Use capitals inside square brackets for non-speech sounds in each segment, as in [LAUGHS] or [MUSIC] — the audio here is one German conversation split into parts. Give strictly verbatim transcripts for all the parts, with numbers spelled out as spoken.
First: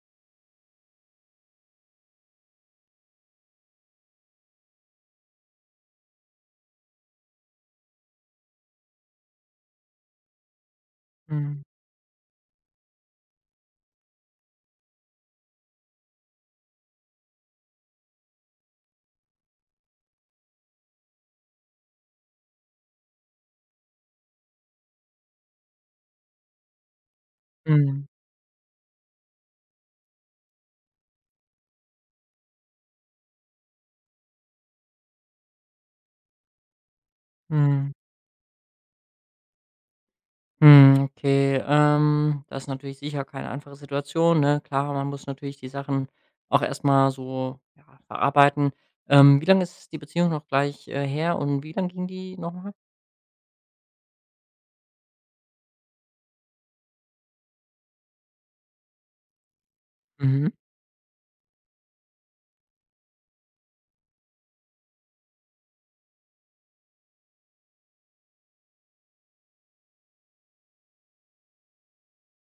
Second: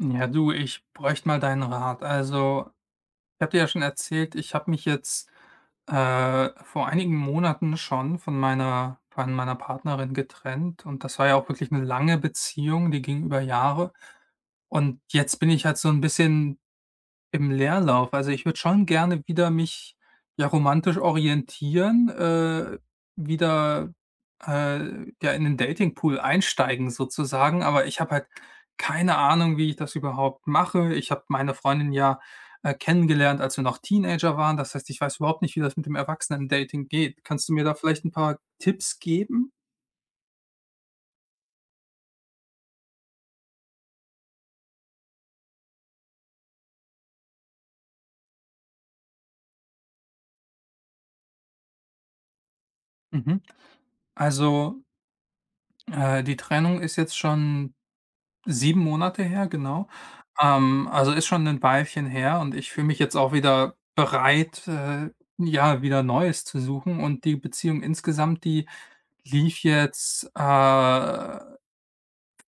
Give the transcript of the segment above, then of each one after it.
Ja, du, ich bräuchte mal deinen Rat. Also, ich habe dir ja schon erzählt, ich habe mich jetzt äh, vor einigen Monaten schon von meiner, von meiner Partnerin getrennt. Und das war ja auch Mhm. wirklich eine lange Beziehung, die ging über Jahre. Und jetzt bin ich halt so ein bisschen im Leerlauf. Also, ich würde schon gerne wieder mich, ja, romantisch orientieren, äh, wieder, äh, ja, in den Dating-Pool einsteigen sozusagen, aber ich Mhm. habe halt keine Ahnung, wie ich das überhaupt mache. Ich habe meine Freundin ja, äh, kennengelernt, als wir noch Teenager waren. Das heißt, ich weiß überhaupt nicht, wie das mit dem Erwachsenen-Dating geht. Kannst du mir da Mhm. vielleicht ein paar Tipps geben? Mhm. Okay, ähm, das ist natürlich sicher keine einfache Situation, ne? Klar, man muss natürlich die Sachen auch erst mal so, ja, verarbeiten. Ähm, wie lange ist die Beziehung noch gleich, äh, her und wie lang ging die nochmal? Mhm. Also, äh, die Trennung ist jetzt schon sieben Monate her, genau. Mhm. Ähm, also ist schon ein Weilchen her und ich fühle mich jetzt auch wieder bereit, äh, ja, wieder Neues zu suchen und die Beziehung insgesamt, die lief jetzt, äh,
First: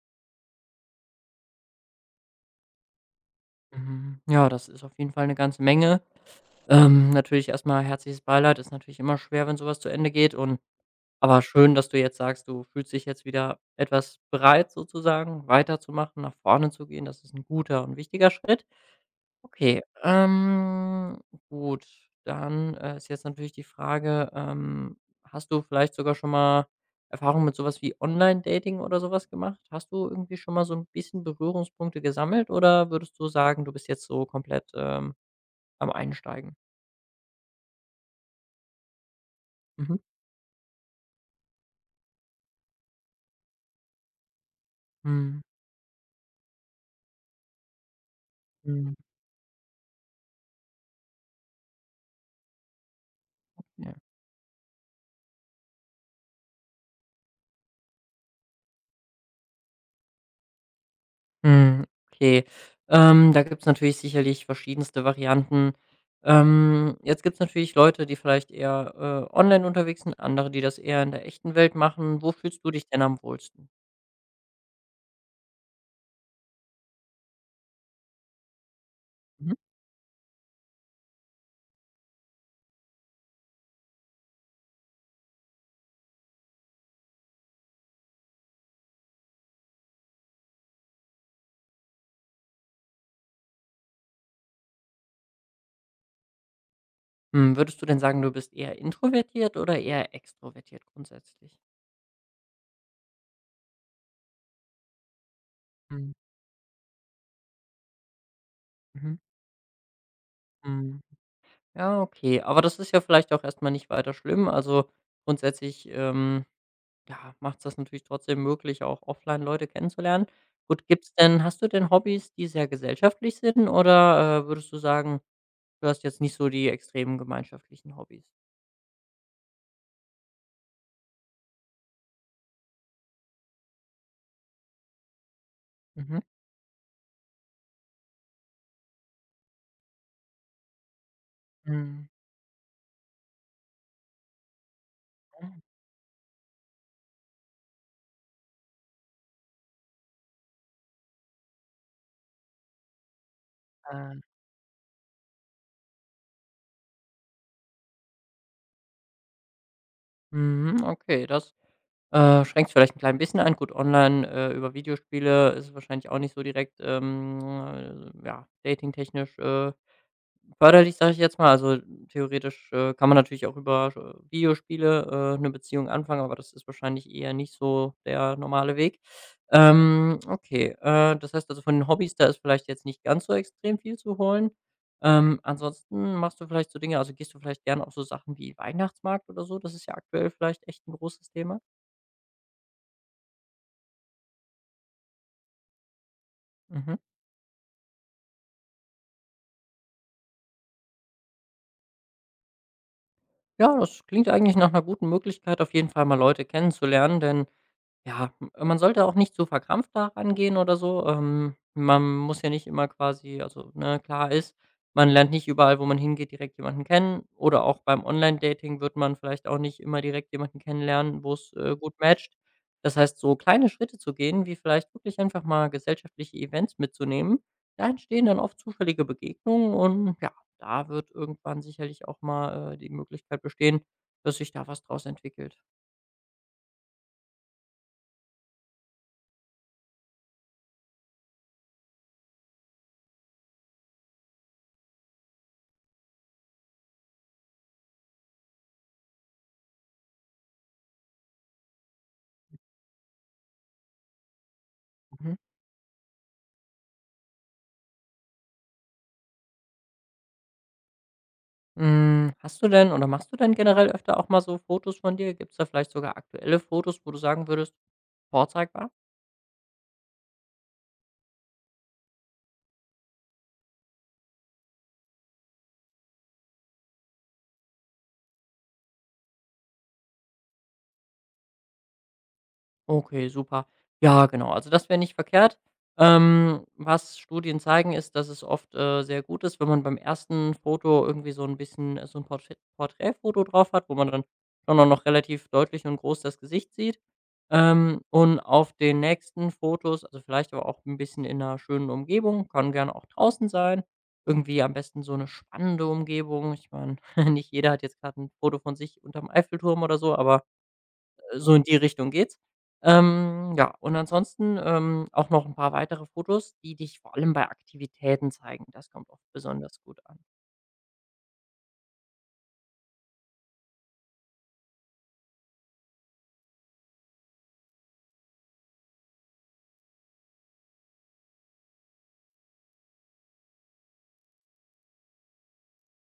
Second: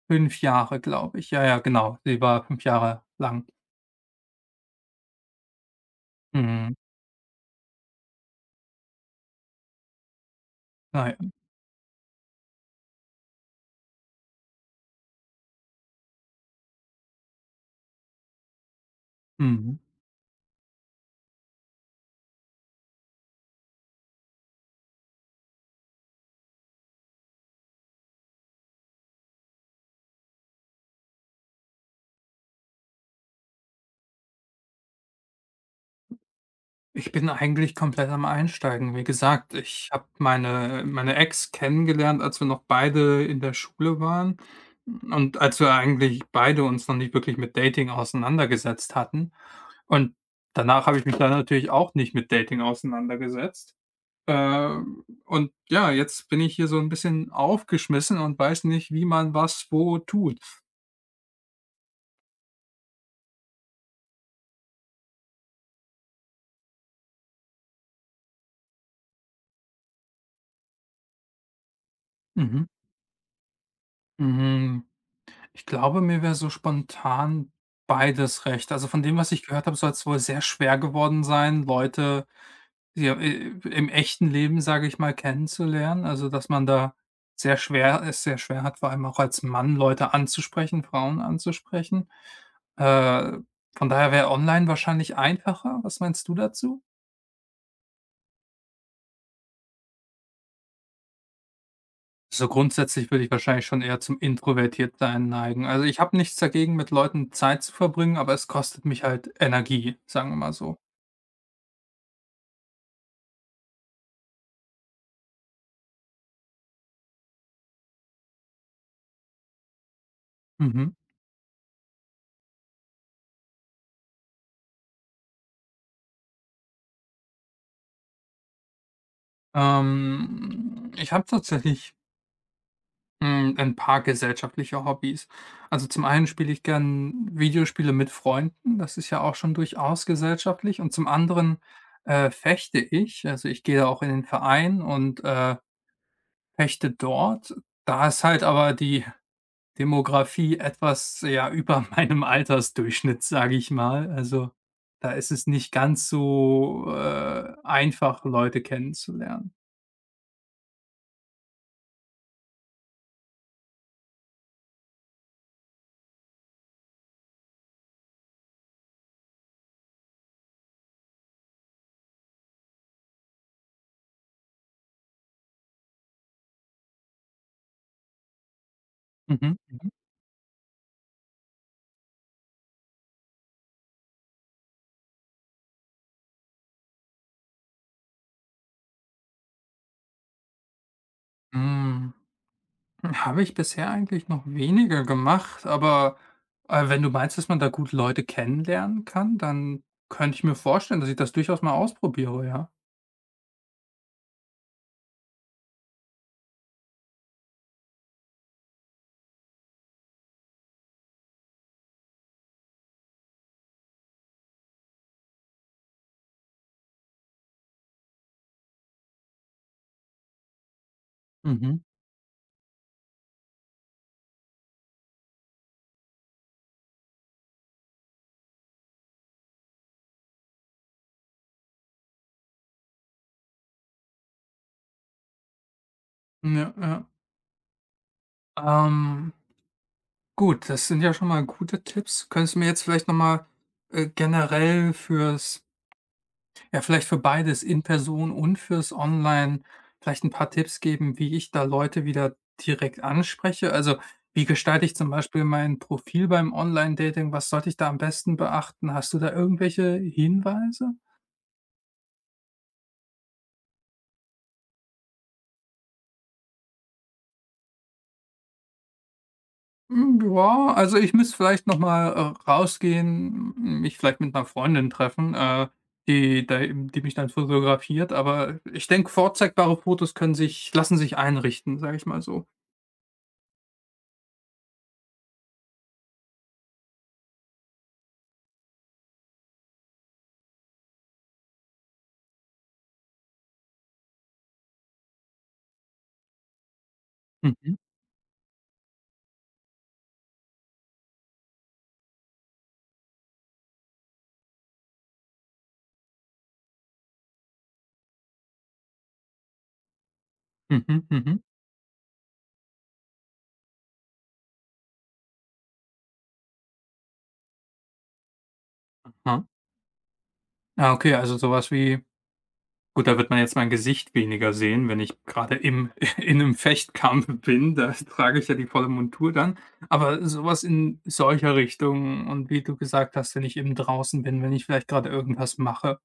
fünf Jahre, glaube ich. Ja, ja, genau. Sie war fünf Jahre lang. Mhm. Ja, das ist auf jeden Fall eine ganze Menge. Mhm. Ähm, natürlich erst mal herzliches Beileid. Ist natürlich immer schwer, wenn sowas zu Ende geht, und Na ja. aber schön, dass du jetzt sagst, du fühlst dich jetzt wieder etwas bereit sozusagen, weiterzumachen, nach vorne zu gehen. Das ist ein guter und wichtiger Schritt. Mhm. Okay, ähm, gut, dann, äh, ist jetzt natürlich die Frage, ähm, hast du vielleicht sogar schon mal Erfahrung mit sowas wie Online-Dating oder sowas gemacht? Hast du irgendwie schon mal so ein bisschen Berührungspunkte gesammelt oder würdest du sagen, du bist jetzt so komplett, ähm, am Einsteigen? Ich bin eigentlich komplett am Einsteigen. Wie gesagt, ich Mhm. habe meine meine Ex kennengelernt, als wir noch beide in der Schule waren und Mhm. als wir eigentlich beide uns noch nicht wirklich mit Dating Mhm. auseinandergesetzt hatten. Und danach habe ich mich dann natürlich auch nicht mit Dating auseinandergesetzt. Ja. Ähm, und ja, jetzt bin ich hier so ein bisschen aufgeschmissen und weiß nicht, wie man was wo tut. Hm, okay. Ähm, da gibt's natürlich sicherlich verschiedenste Varianten. Ähm, jetzt gibt's natürlich Leute, die vielleicht eher, äh, online unterwegs sind, andere, die das eher in der echten Welt machen. Wo Mhm. fühlst du dich denn am wohlsten? Mhm. Ich glaube, mir wäre so spontan beides recht. Also, von dem, was ich Mhm. gehört habe, soll es wohl sehr schwer geworden sein, Leute, ja, äh, im echten Leben, sage ich mal, kennenzulernen. Also, dass man da sehr schwer es sehr schwer hat, vor allem auch als Mann Leute anzusprechen, Frauen anzusprechen. Äh, von daher wäre online wahrscheinlich einfacher. Was meinst du dazu? Hm, würdest du denn sagen, du bist eher introvertiert oder eher extrovertiert grundsätzlich? So grundsätzlich würde ich wahrscheinlich schon eher zum Introvertiertsein neigen. Also, ich Mhm, habe nichts dagegen, mit Leuten Zeit zu verbringen, aber es kostet mich mhm. halt Energie, sagen wir mal so. Mhm. Ja, okay. Aber das ist ja vielleicht auch erstmal nicht weiter schlimm. Also, grundsätzlich, ähm ja, macht's das natürlich trotzdem möglich, auch offline Leute kennenzulernen. Gut, Mhm. gibt's denn hast du denn Hobbys, die sehr gesellschaftlich sind oder, äh, würdest du sagen, du hast jetzt nicht so die extremen gemeinschaftlichen Hobbys? Ähm, ich habe tatsächlich, hm, ein paar gesellschaftliche Hobbys. Also, zum Mhm. einen spiele ich gern Videospiele mit Freunden, das ist ja auch schon durchaus gesellschaftlich und zum anderen, Mhm. äh, fechte ich. Also, ich gehe da auch in den Verein und, äh, fechte dort. Da ist halt aber die Demografie etwas, ja, über [LAUGHS] meinem Altersdurchschnitt, sage ich mal. Ah. Also, da ist es nicht ganz so, äh, einfach, Leute kennenzulernen. Mhm, okay, das, äh, schränkt's vielleicht ein klein bisschen ein. Gut, online, äh, über Videospiele ist es wahrscheinlich auch nicht so direkt, ähm, äh, ja, datingtechnisch, äh förderlich, sage ich jetzt mal. Also, theoretisch, äh, kann man natürlich auch über, äh, Videospiele, äh, 'ne Beziehung anfangen, aber das ist wahrscheinlich eher nicht so der normale Weg. Mhm. Ähm, okay, äh, das heißt also, von den Hobbys, da ist vielleicht jetzt nicht ganz so extrem viel zu holen. Ähm, ansonsten machst du vielleicht so Dinge, also gehst du vielleicht gerne auf so Sachen wie Weihnachtsmarkt oder so? Das ist ja aktuell vielleicht echt ein großes Thema. Hm. Habe ich bisher eigentlich noch weniger gemacht, aber, äh, Mhm. wenn du meinst, dass man da gut Leute kennenlernen kann, dann könnte ich mir vorstellen, dass ich das durchaus mal ausprobiere, ja. Ja, das klingt eigentlich nach einer guten Möglichkeit, auf jeden Fall mal Leute kennenzulernen, denn ja, m man sollte auch nicht zu verkrampft da rangehen oder so. Ähm, man muss ja nicht immer quasi, also, ne, klar ist, man lernt nicht überall, wo man hingeht, direkt jemanden kennen oder auch beim Online-Dating wird man vielleicht auch nicht immer direkt jemanden kennenlernen, wo's, äh, Mhm. gut matcht. Das heißt, so kleine Schritte zu gehen, wie vielleicht wirklich einfach mal gesellschaftliche Events mitzunehmen, da entstehen dann oft zufällige Begegnungen, und ja, da wird irgendwann sicherlich auch mal, äh, die Möglichkeit bestehen, dass sich da was draus entwickelt. Ja, ja. Ähm, gut, das sind ja schon mal gute Tipps. Könntest du mir jetzt vielleicht noch mal, äh, generell fürs ja, vielleicht für beides, in Person und fürs Online, vielleicht ein paar Tipps geben, wie ich da Leute wieder direkt anspreche. Also, wie gestalte ich zum Mhm. Beispiel mein Profil beim Online-Dating? Was sollte ich da am besten beachten? Hast du da irgendwelche Hinweise? Hm, hast du denn oder machst du denn generell öfter auch mal so Fotos von dir? Gibt es da vielleicht sogar aktuelle Fotos, wo du sagen würdest: „Vorzeigbar?“ Hm, ja, also, ich müsste vielleicht noch mal, äh, rausgehen, m mich vielleicht mit einer Freundin treffen, äh, die da die mich dann fotografiert, aber ich denke, vorzeigbare Fotos können sich lassen sich einrichten, sage ich mal so. Okay, super. Ja, genau. Also das wäre nicht verkehrt. Ähm, was Studien zeigen, ist, dass es oft äh, sehr gut ist, wenn man beim ersten Foto irgendwie so ein bisschen äh, so ein Porträt Porträtfoto drauf hat, wo man dann schon auch noch relativ deutlich und groß das Gesicht sieht. Mhm, Ähm, und auf den nächsten Fotos, also vielleicht aber auch ein bisschen in einer schönen Umgebung, kann gerne auch draußen sein. Irgendwie am besten so eine spannende Umgebung. Ich meine, [LAUGHS] nicht jeder hat jetzt gerade ein Foto von sich unterm Eiffelturm oder so, aber mhm, mhm. so in die Richtung geht's. Ähm, ja, und ansonsten, ähm, auch noch ein paar weitere Fotos, die dich vor allem bei Aktivitäten zeigen. Das kommt oft Ja. besonders gut an. Ah, okay, also sowas wie gut, da wird man jetzt mein Gesicht weniger sehen, wenn ich gerade im [LAUGHS] in einem Fechtkampf bin, da [LAUGHS] trage ich ja die volle Montur dann. Aber sowas in solcher Richtung und wie du gesagt hast, wenn ich eben draußen bin, wenn ich vielleicht gerade irgendwas mache.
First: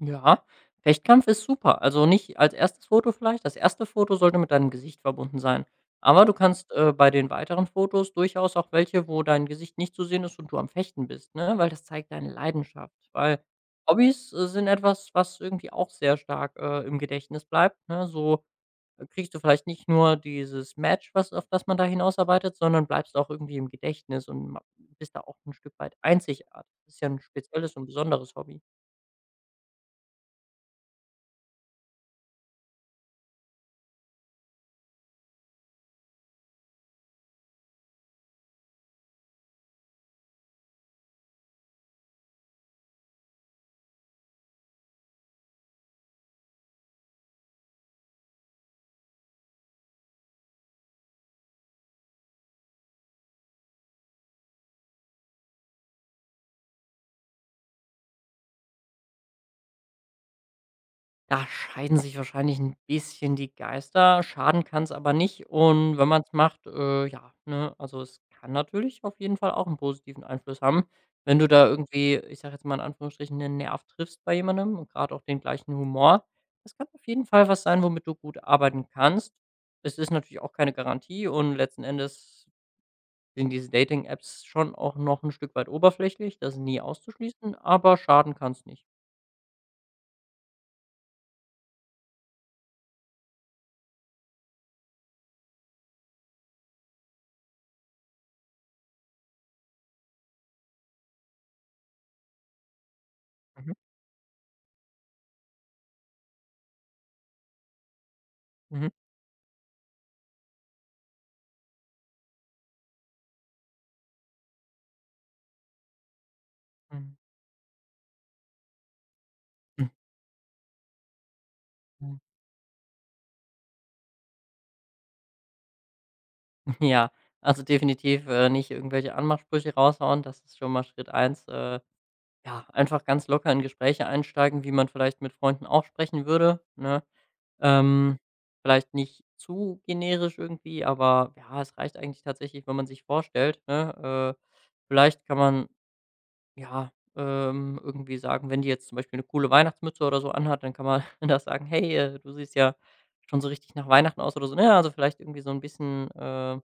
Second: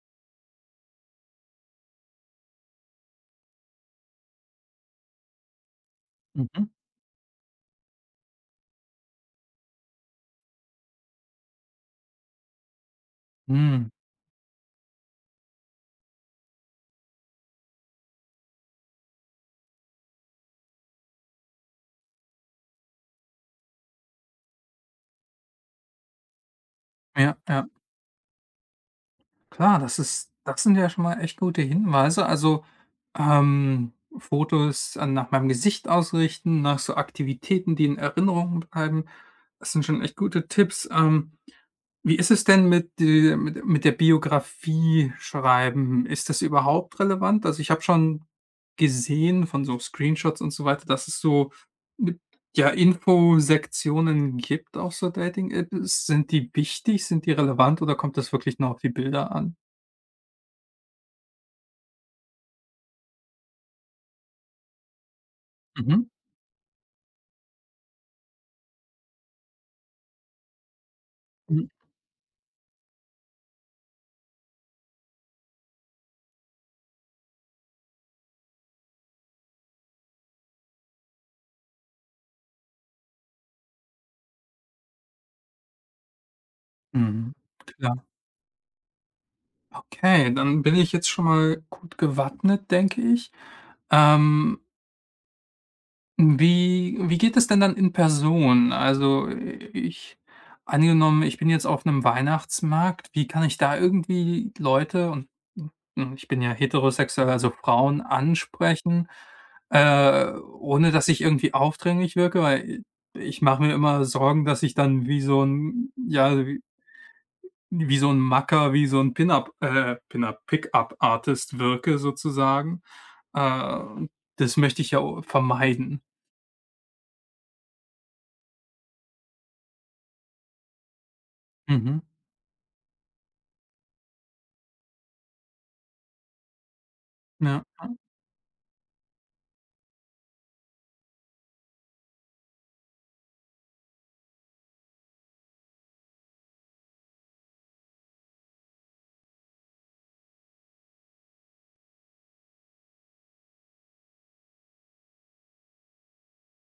Ja, Fechtkampf ist super. Also, nicht als erstes Foto vielleicht. Das erste Foto sollte mit deinem Gesicht verbunden sein. Aber du Mhm. kannst, äh, bei den weiteren Fotos durchaus auch welche, wo dein Gesicht nicht zu sehen ist und du am Fechten bist, ne? Weil das zeigt deine Leidenschaft. Weil Mhm. Hobbys, äh, sind etwas, was irgendwie auch sehr stark, äh, im Gedächtnis bleibt, ne? So Äh, kriegst du vielleicht nicht nur dieses Match, was auf das man da hinausarbeitet, sondern bleibst auch irgendwie im Gedächtnis und ma bist da auch ein Stück weit einzigartig. Das ist ja ein Ja, ja. spezielles und besonderes Hobby. Klar, das ist das sind ja schon mal echt gute Hinweise. Also, ähm, Fotos an nach meinem Gesicht ausrichten, nach so Aktivitäten, die in Erinnerung bleiben. Das sind schon echt gute Tipps. Ähm Wie ist es denn mit, äh mit mit der Biografie schreiben? Ist das überhaupt relevant? Also, ich habe schon gesehen von so Screenshots und so weiter, dass es so mit ja, Infosektionen gibt auf so Dating-Apps. Sind die wichtig? Sind die relevant oder kommt das wirklich nur auf die Bilder an? Da scheiden sich wahrscheinlich ein bisschen die Geister. Schaden kann es aber nicht, und Mhm. wenn man es macht, äh, ja, ne? Also, es kann natürlich auf jeden Fall auch einen positiven Einfluss haben, wenn du da Mhm. irgendwie, ich sage jetzt mal in Anführungsstrichen, einen Nerv triffst bei jemandem und gerade auch den gleichen Humor. Das kann auf jeden Fall was sein, womit du gut arbeiten kannst. Es ist natürlich auch keine Garantie, und letzten Endes sind diese Dating-Apps schon auch noch ein Stück weit oberflächlich. Das ist nie Mhm. auszuschließen, Klar. aber schaden kann es nicht. Okay, dann bin ich jetzt schon mal gut gewappnet, denke ich. Ähm Wie wie geht es denn dann in Person? Also, ich angenommen, ich bin jetzt auf einem Weihnachtsmarkt, wie kann ich Mhm. da irgendwie Leute und hm, ich bin ja heterosexuell, also Frauen Mhm. ansprechen, äh, ohne dass ich irgendwie aufdringlich wirke? Weil ich mache mir immer Sorgen, dass ich dann wie so ein ja, wie wie so ein Macker, wie so ein Pin-up Mhm. äh, Pin-up Pick-up-Artist wirke Hm. sozusagen. Äh, und das möchte ich ja o vermeiden. Ja, also definitiv, äh, nicht irgendwelche Anmachsprüche raushauen. Das ist schon mal Schritt eins. Äh, Mhm. Ja, einfach ganz locker in Gespräche einsteigen, wie man vielleicht mit Freunden auch sprechen würde, ne? Ja. Ähm, Vielleicht nicht zu generisch irgendwie, aber ja, es reicht eigentlich tatsächlich, wenn man sich vorstellt, ne? Äh, vielleicht kann man, ja, ähm, irgendwie sagen, wenn die jetzt zum Beispiel eine coole Weihnachtsmütze oder so anhat, dann kann man [LAUGHS] da sagen: „Hey, äh, du siehst ja schon so richtig nach Weihnachten aus“ oder so, ne? Also vielleicht irgendwie so ein bisschen, ähm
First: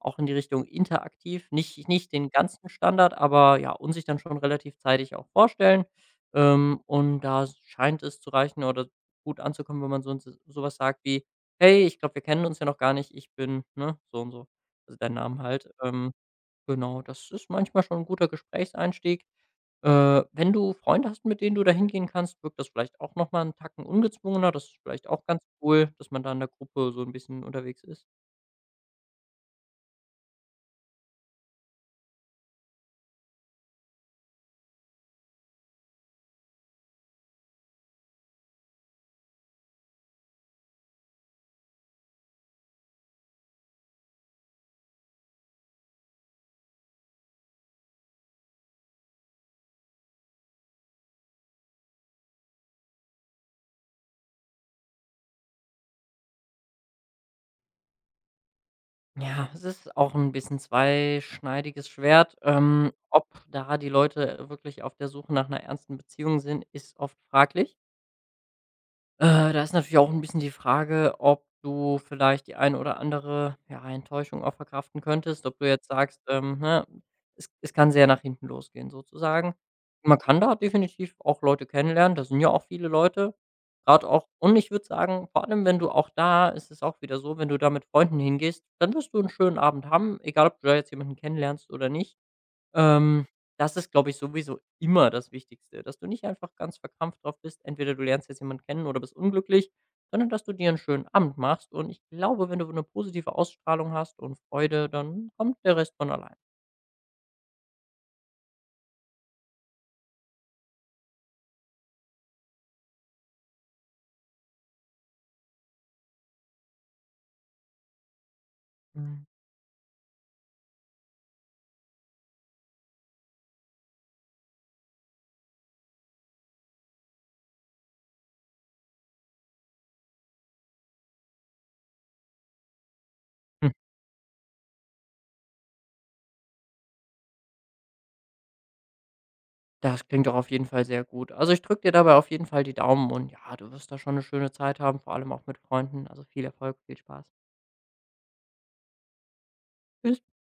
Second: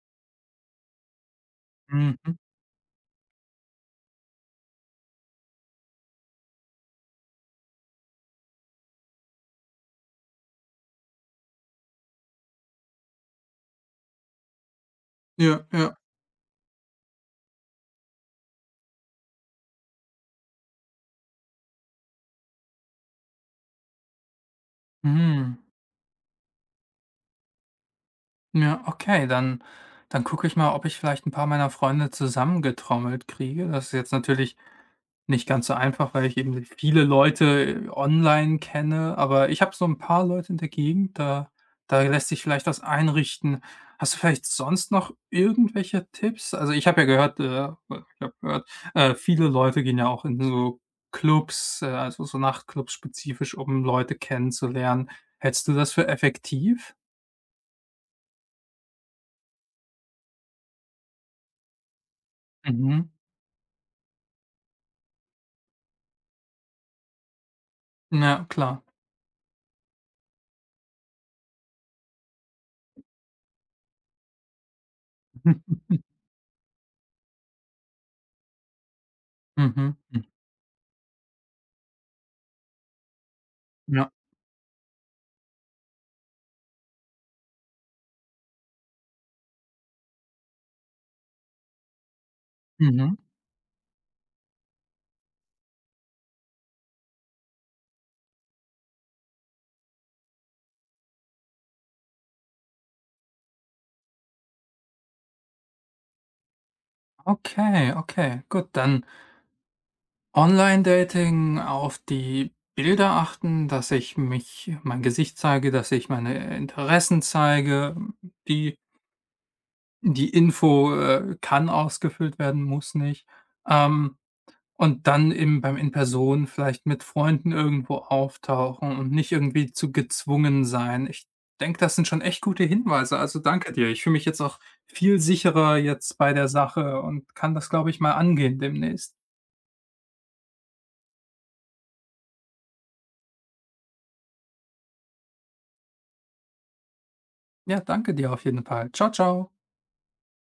auch in die Richtung interaktiv, nicht nicht den Mhm. ganzen Standard, aber ja, und sich dann schon relativ zeitig auch vorstellen. Ähm, und da s scheint es zu reichen oder gut anzukommen, wenn man so 'n so was sagt wie: „Hey, ich glaube, wir kennen uns ja noch gar nicht. Ich bin, ne, so und so.“ Also, deinen Namen Ja, halt. ja. Ähm, genau, das ist manchmal schon ein guter Gesprächseinstieg. Äh, wenn du Freunde hast, mit denen du da hingehen kannst, wirkt das vielleicht auch noch mal 'n Tacken ungezwungener. Das ist vielleicht auch ganz Mhm. cool, dass man da in der Gruppe so ein bisschen unterwegs ist. Ja, okay, dann dann gucke ich mal, ob ich vielleicht ein paar meiner Freunde zusammengetrommelt kriege. Das ist jetzt natürlich nicht ganz so einfach, weil ich eben viele Leute äh, online kenne, aber ich habe so ein paar Leute in der Gegend, da da lässt sich vielleicht was einrichten. Hast du vielleicht sonst noch irgendwelche Tipps? Also, ich habe ja gehört, äh ich habe gehört, äh, viele Leute gehen ja auch in so Clubs, äh, also, so Nachtclubs spezifisch, um Leute kennenzulernen. Hältst du das für effektiv? Ja, es ist auch ein bisschen zweischneidiges Schwert. Ähm, Mhm. Ob da die Leute wirklich auf der Suche nach einer ernsten Beziehung sind, ist oft fraglich. Ja, klar. Äh, da ist natürlich auch ein bisschen die Frage, ob du vielleicht die eine oder andere, ja, Enttäuschung auch verkraften könntest, ob du [LAUGHS] jetzt sagst, ähm, ne, es es kann sehr nach hinten losgehen sozusagen. Mhm. Man Mhm. kann da definitiv auch Leute kennenlernen, da sind ja auch viele Leute, gerade Ja. auch, und ich würde sagen, vor allem, wenn du auch da ist es auch wieder so, wenn du da mit Freunden hingehst, dann wirst du einen schönen Abend haben, egal ob du da jetzt jemanden kennenlernst oder nicht. Mhm. Ähm, Das ist, glaube ich, sowieso immer das Wichtigste, dass du nicht einfach ganz verkrampft drauf bist. Entweder du lernst jetzt jemanden kennen oder bist unglücklich, sondern dass du dir 'n schönen Abend machst. Und ich glaube, wenn du eine positive Ausstrahlung hast und Freude, dann kommt der Rest von allein. Okay, okay, gut, dann Online-Dating auf die Bilder achten, dass ich mich mein Gesicht zeige, dass ich meine Interessen zeige. Die Mhm. die Info, äh, kann ausgefüllt werden, muss nicht. Ähm, und dann eben beim in Person vielleicht mit Freunden irgendwo auftauchen und nicht irgendwie zu gezwungen sein. Ich denke, das sind schon echt gute Hinweise. Also, Hm, danke dir. Ich fühle mich jetzt auch viel sicherer jetzt bei der Sache und kann das, glaube ich, mal angehen demnächst. Das klingt doch auf jeden Fall sehr gut. Also, ich drücke dir dabei auf jeden Fall die Daumen, und ja, du wirst da schon eine schöne Zeit haben, vor allem auch mit Freunden. Also, viel Erfolg, viel Spaß. Ja, danke dir auf jeden Fall. Ciao, ciao. Tschüss.